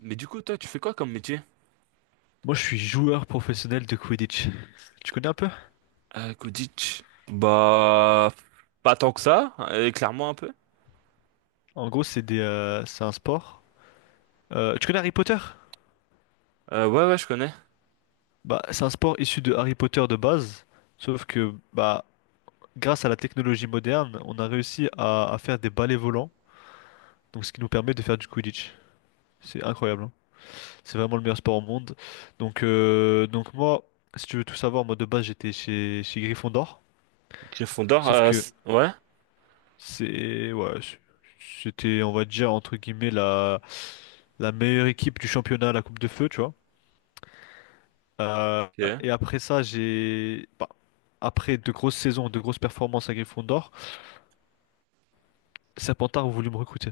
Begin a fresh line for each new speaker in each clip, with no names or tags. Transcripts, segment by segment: Mais du coup, toi, tu fais quoi comme métier?
Moi, je suis joueur professionnel de Quidditch. Tu connais un peu?
Kodich. Bah, pas tant que ça, clairement un peu.
En gros, c'est des, c'est un sport. Tu connais Harry Potter?
Ouais, ouais, je connais.
Bah, c'est un sport issu de Harry Potter de base, sauf que bah, grâce à la technologie moderne, on a réussi à faire des balais volants, donc ce qui nous permet de faire du Quidditch. C'est incroyable, hein. C'est vraiment le meilleur sport au monde. Donc moi, si tu veux tout savoir, moi de base j'étais chez Gryffondor,
Gryffondor,
sauf que
ouais,
c'est ouais, c'était, on va dire entre guillemets, la meilleure équipe du championnat à la Coupe de Feu, tu vois. Euh,
ok.
et après ça, j'ai bah, après de grosses saisons, de grosses performances à Gryffondor, Serpentard a voulu me recruter.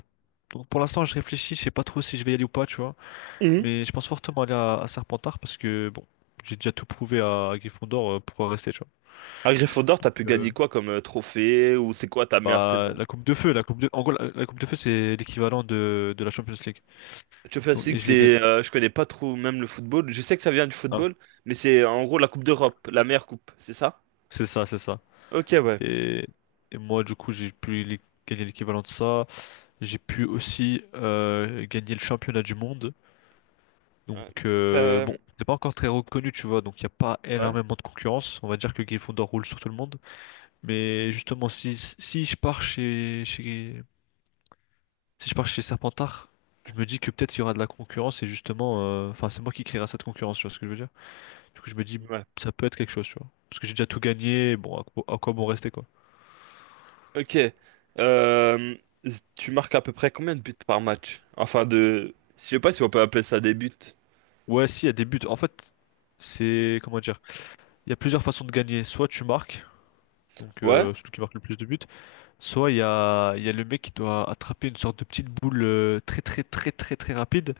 Donc pour l'instant, je réfléchis, je sais pas trop si je vais y aller ou pas, tu vois.
Mhm.
Mais je pense fortement aller à Serpentard parce que bon, j'ai déjà tout prouvé à Gryffondor pour rester, tu vois.
À Gryffondor,
Donc,
t'as pu
euh,
gagner quoi comme trophée ou c'est quoi ta meilleure
Bah
saison?
la Coupe de Feu, la Coupe de en gros la Coupe de Feu, c'est l'équivalent de la Champions League.
Tu fais
Donc,
aussi
et
que
je l'ai gagné.
c'est, je connais pas trop même le football. Je sais que ça vient du football, mais c'est en gros la Coupe d'Europe, la meilleure coupe, c'est ça?
C'est ça, c'est ça.
Ok, ouais.
Et, et moi, du coup, gagner l'équivalent de ça. J'ai pu aussi gagner le championnat du monde.
Ouais,
Donc,
ça,
bon, c'est pas encore très reconnu, tu vois. Donc, il n'y a pas
ouais,
énormément de concurrence. On va dire que Gryffondor roule sur tout le monde. Mais justement, si je pars si je pars chez Serpentard, je me dis que peut-être il y aura de la concurrence. Et justement, enfin, c'est moi qui créera cette concurrence, tu vois ce que je veux dire. Du coup, je me dis,
ouais.
ça peut être quelque chose, tu vois. Parce que j'ai déjà tout gagné. Bon, à quoi bon rester, quoi.
Ok. Euh, Tu marques à peu près combien de buts par match? Enfin de, je sais pas si on peut appeler ça des buts.
Ouais, si, il y a des buts. En fait, c'est... Comment dire? Il y a plusieurs façons de gagner. Soit tu marques, donc
Ouais?
celui qui marque le plus de buts. Soit il y a le mec qui doit attraper une sorte de petite boule très très très très très rapide.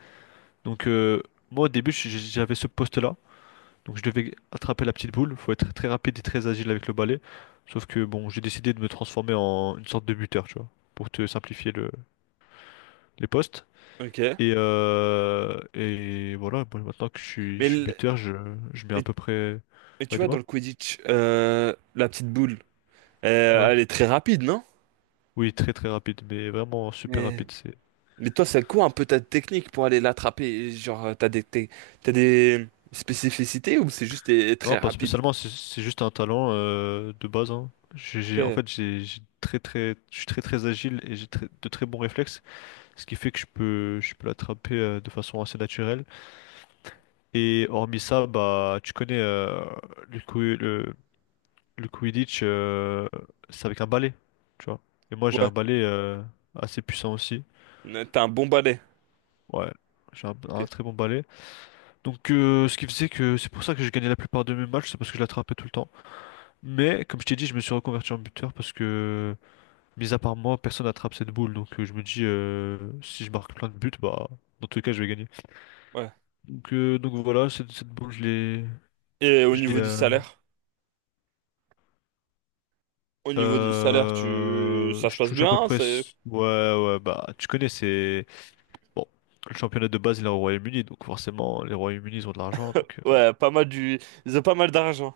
Donc euh, Moi, au début, j'avais ce poste-là. Donc je devais attraper la petite boule. Faut être très rapide et très agile avec le balai. Sauf que bon, j'ai décidé de me transformer en une sorte de buteur, tu vois. Pour te simplifier le... les postes.
Ok.
Et voilà, bon, maintenant que
Mais,
je suis
le-
buteur, je mets à
mais,
peu près.
mais tu
Ouais,
vois, dans
dis-moi?
le Quidditch, la petite boule,
Ouais.
elle est très rapide, non?
Oui, très très rapide, mais vraiment super
Mais,
rapide. C'est...
mais toi, c'est quoi un peu ta technique pour aller l'attraper? Genre, t'as des spécificités ou c'est juste t'es
Non,
très
pas
rapide?
spécialement, c'est juste un talent de base, hein. J'ai,
Ok.
j'ai- en
Ouais.
fait, j'ai, j'ai très très, je suis très très agile et j'ai de très bons réflexes, ce qui fait que je peux l'attraper de façon assez naturelle. Et hormis ça, bah, tu connais le, coup- le, le Quidditch, c'est avec un balai, tu vois. Et moi, j'ai un balai assez puissant aussi.
T'as un bon balai.
Ouais, j'ai
Ok.
un très bon balai. Donc, ce qui faisait que c'est pour ça que j'ai gagné la plupart de mes matchs, c'est parce que je l'attrapais tout le temps. Mais, comme je t'ai dit, je me suis reconverti en buteur parce que, mis à part moi, personne n'attrape cette boule. Donc, je me dis, si je marque plein de buts, bah, dans tous les cas, je vais gagner.
Ouais.
Donc voilà, cette boule, je l'ai.
Et au
Je l'ai.
niveau du salaire? Au niveau du salaire, tu, ça se
Je
passe
touche à peu
bien?
près. Ouais, ouais, bah, tu connais, c'est. Bon, le championnat de base, il est au Royaume-Uni, donc forcément, les Royaumes-Unis, ils ont de l'argent, donc
Ouais, pas mal du. Ils ont pas mal d'argent.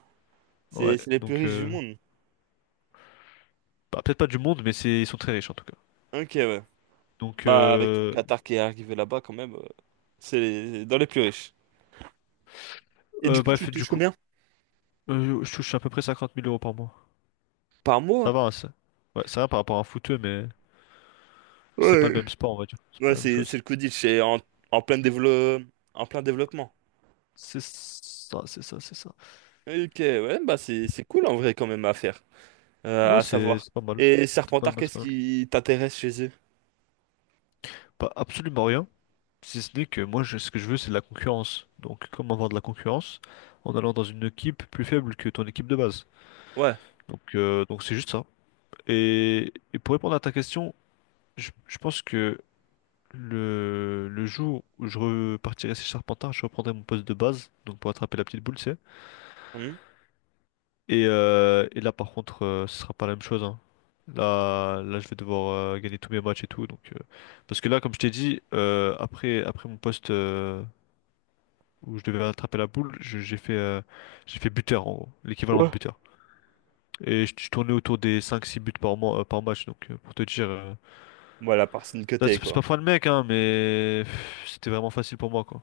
ouais,
C'est les plus riches du monde.
bah, peut-être pas du monde, mais c'est ils sont très riches en tout cas.
Ok, ouais.
Donc
Bah, avec tout le
euh,
Qatar qui est arrivé là-bas, quand même, c'est dans les plus riches. Et du
euh,
coup, tu
bref, du
touches
coup,
combien?
je touche à peu près 50 000 € par mois.
Par
Ça
mois?
va, hein, ça. Ouais, c'est rien par rapport à un footeux, mais c'est pas
Ouais.
le même sport, on va dire. C'est pas
Ouais,
la même
c'est
chose.
le Quidditch, c'est en, en plein dévelop- en plein développement.
C'est ça, c'est ça, c'est ça.
Ok, ouais, bah c'est cool en vrai quand même à faire,
Ouais,
à savoir.
c'est pas mal.
Et
C'est pas
Serpentard,
mal, c'est
qu'est-ce
pas mal.
qui t'intéresse chez eux?
Pas absolument rien, si ce n'est que moi, ce que je veux, c'est de la concurrence. Donc, comment avoir de la concurrence? En allant dans une équipe plus faible que ton équipe de base.
Ouais.
Donc c'est juste ça. Et pour répondre à ta question, je pense que le jour où je repartirai chez Charpentard, je reprendrai mon poste de base, donc pour attraper la petite boule, tu sais.
Hmm.
Et là, par contre, ce sera pas la même chose, hein. Là, je vais devoir gagner tous mes matchs et tout. Donc, parce que là, comme je t'ai dit, après mon poste où je devais attraper la boule, j'ai fait buteur, en gros, l'équivalent de
Ouais.
buteur. Et je tournais autour des 5 6 buts par match. Donc, pour te dire.
Moi, la personne que
Là,
t'es,
c'est
quoi.
pas fin de mec, hein, mais pff, c'était vraiment facile pour moi, quoi.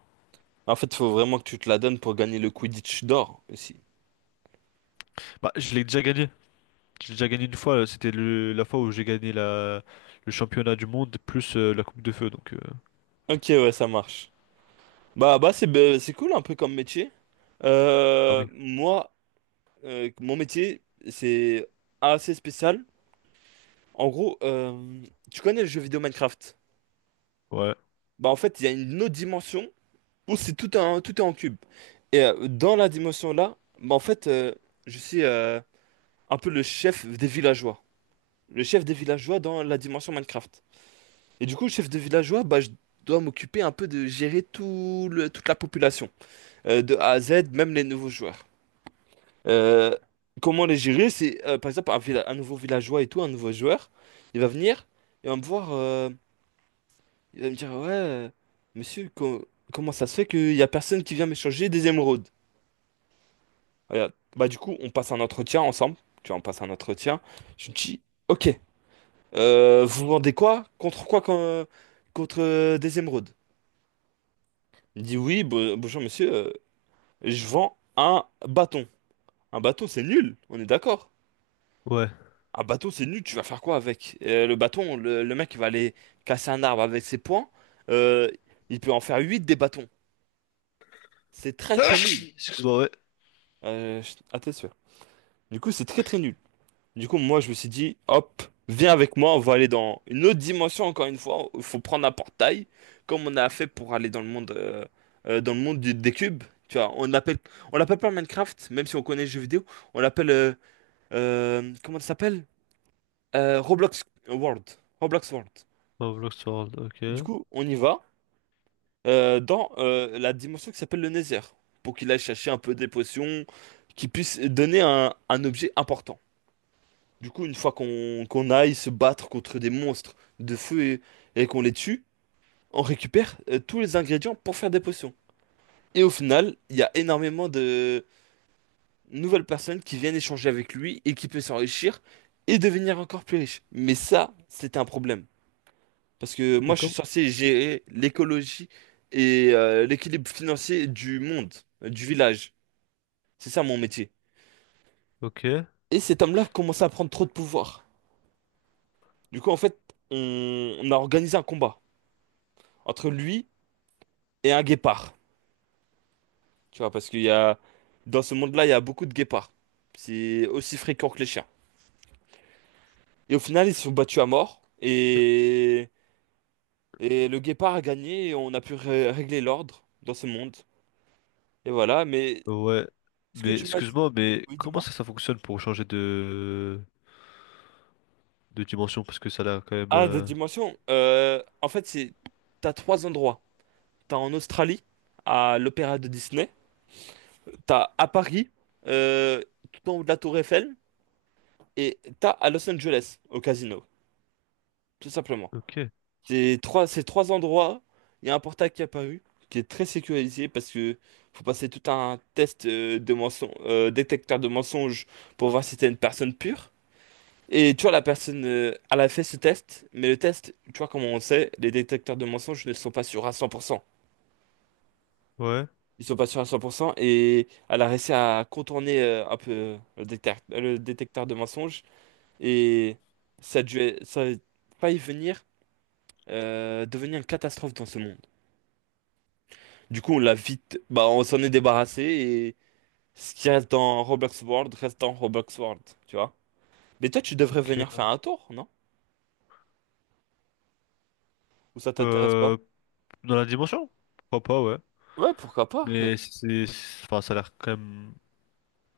En fait, faut vraiment que tu te la donnes pour gagner le Quidditch d'or aussi.
Bah, je l'ai déjà gagné. Je l'ai déjà gagné une fois. C'était le... la fois où j'ai gagné la... le championnat du monde plus la Coupe de Feu, donc... euh.
Ok, ouais, ça marche. Bah, c'est cool un peu comme métier.
Ah oui.
Moi, mon métier, c'est assez spécial. En gros, tu connais le jeu vidéo Minecraft?
Ouais.
Bah, en fait, il y a une autre dimension où tout est en cube. Et dans la dimension-là, bah, en fait, je suis un peu le chef des villageois. Le chef des villageois dans la dimension Minecraft. Et du coup, chef des villageois, bah, je dois m'occuper un peu de gérer toute la population, de A à Z, même les nouveaux joueurs. Euh, Comment les gérer? C'est par exemple un nouveau villageois et tout, un nouveau joueur. Il va venir, et va me voir, il va me dire, ouais, monsieur, comment ça se fait qu'il y a personne qui vient m'échanger des émeraudes? Regarde. Bah du coup, on passe un entretien ensemble. Tu vois, on passe un entretien. Je me dis, ok, vous vendez quoi? Contre des émeraudes? Il me dit, oui, bonjour monsieur, je vends un bâton. Un bâton, c'est nul, on est d'accord.
Ouais.
Un bateau, c'est nul, tu vas faire quoi avec? Le bâton, le mec il va aller casser un arbre avec ses poings. euh, il peut en faire 8 des bâtons. C'est très très nul.
Excuse-moi, ouais.
À tête sûre. Du coup, c'est très très nul. Du coup, moi je me suis dit, hop, viens avec moi, on va aller dans une autre dimension encore une fois. Il faut prendre un portail, comme on a fait pour aller dans le monde, des cubes. Tu vois, on l'appelle pas Minecraft, même si on connaît le jeu vidéo. On l'appelle, comment ça s'appelle? Roblox World. Roblox World.
Oh, Blox,
Du
ok.
coup, on y va dans la dimension qui s'appelle le Nether, pour qu'il aille chercher un peu des potions qui puissent donner un objet important. Du coup, une fois qu'on aille se battre contre des monstres de feu et qu'on les tue, on récupère tous les ingrédients pour faire des potions. Et au final, il y a énormément de nouvelles personnes qui viennent échanger avec lui et qui peuvent s'enrichir et devenir encore plus riches. Mais ça, c'est un problème. Parce que
Et
moi, je suis
comme...
censé gérer l'écologie et l'équilibre financier du monde, du village. C'est ça mon métier.
Ok.
Et cet homme-là commençait à prendre trop de pouvoir. Du coup, en fait, on a organisé un combat entre lui et un guépard. Tu vois, parce qu'il y a, dans ce monde-là, il y a beaucoup de guépards. C'est aussi fréquent que les chiens. Et au final, ils se sont battus à mort. Et le guépard a gagné et on a pu régler l'ordre dans ce monde. Et voilà, mais
Ouais.
ce que
Mais
tu m'as dit.
excuse-moi, mais
Oui,
comment
dis-moi.
ça, ça fonctionne pour changer de dimension? Parce que ça a l'air quand même...
Ah, d'autres
euh.
dimensions. En fait, c'est t'as trois endroits. T'as en Australie, à l'Opéra de Disney. T'as à Paris, euh, tout en haut de la Tour Eiffel. Et t'as à Los Angeles, au casino, tout simplement.
Ok.
Ces trois endroits, il y a un portail qui est apparu, qui est très sécurisé parce que faut passer tout un détecteur de mensonges pour voir si t'es une personne pure. Et tu vois, la personne, elle a fait ce test, mais le test, tu vois, comment on sait, les détecteurs de mensonges ne sont pas sûrs à 100%.
Ouais.
Ils sont pas sûrs à 100% et elle a réussi à contourner un peu le détecteur de mensonges et ça a failli venir devenir une catastrophe dans ce monde. Du coup, bah, on s'en est débarrassé et ce qui reste dans Roblox World reste dans Roblox World, tu vois. Mais toi, tu devrais venir
Ok.
faire un tour, non? Ou ça t'intéresse pas?
Euh... Dans la dimension? Pourquoi pas, ouais.
Ouais, pourquoi pas?
Mais c'est, enfin, ça a l'air quand même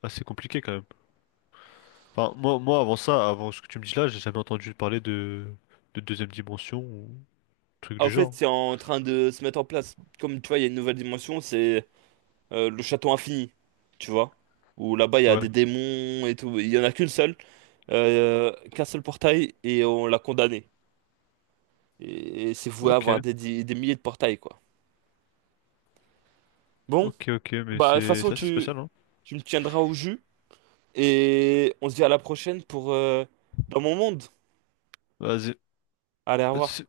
assez compliqué quand même. Enfin, moi, avant ça, avant ce que tu me dis là, j'ai jamais entendu parler de deuxième dimension ou truc
Ah, au
du
fait,
genre.
c'est en train de se mettre en place. Comme tu vois, il y a une nouvelle dimension, c'est le château infini, tu vois. Où là-bas, il y a des
Ouais.
démons et tout. Il y en a qu'un seul portail, et on l'a condamné. Et c'est voué à avoir
Ok,
des milliers de portails, quoi. Bon,
ok, mais
bah, de toute façon,
c'est assez
tu,
spécial, hein.
tu me tiendras au jus, et on se dit à la prochaine pour dans mon monde.
Vas-y.
Allez, au revoir.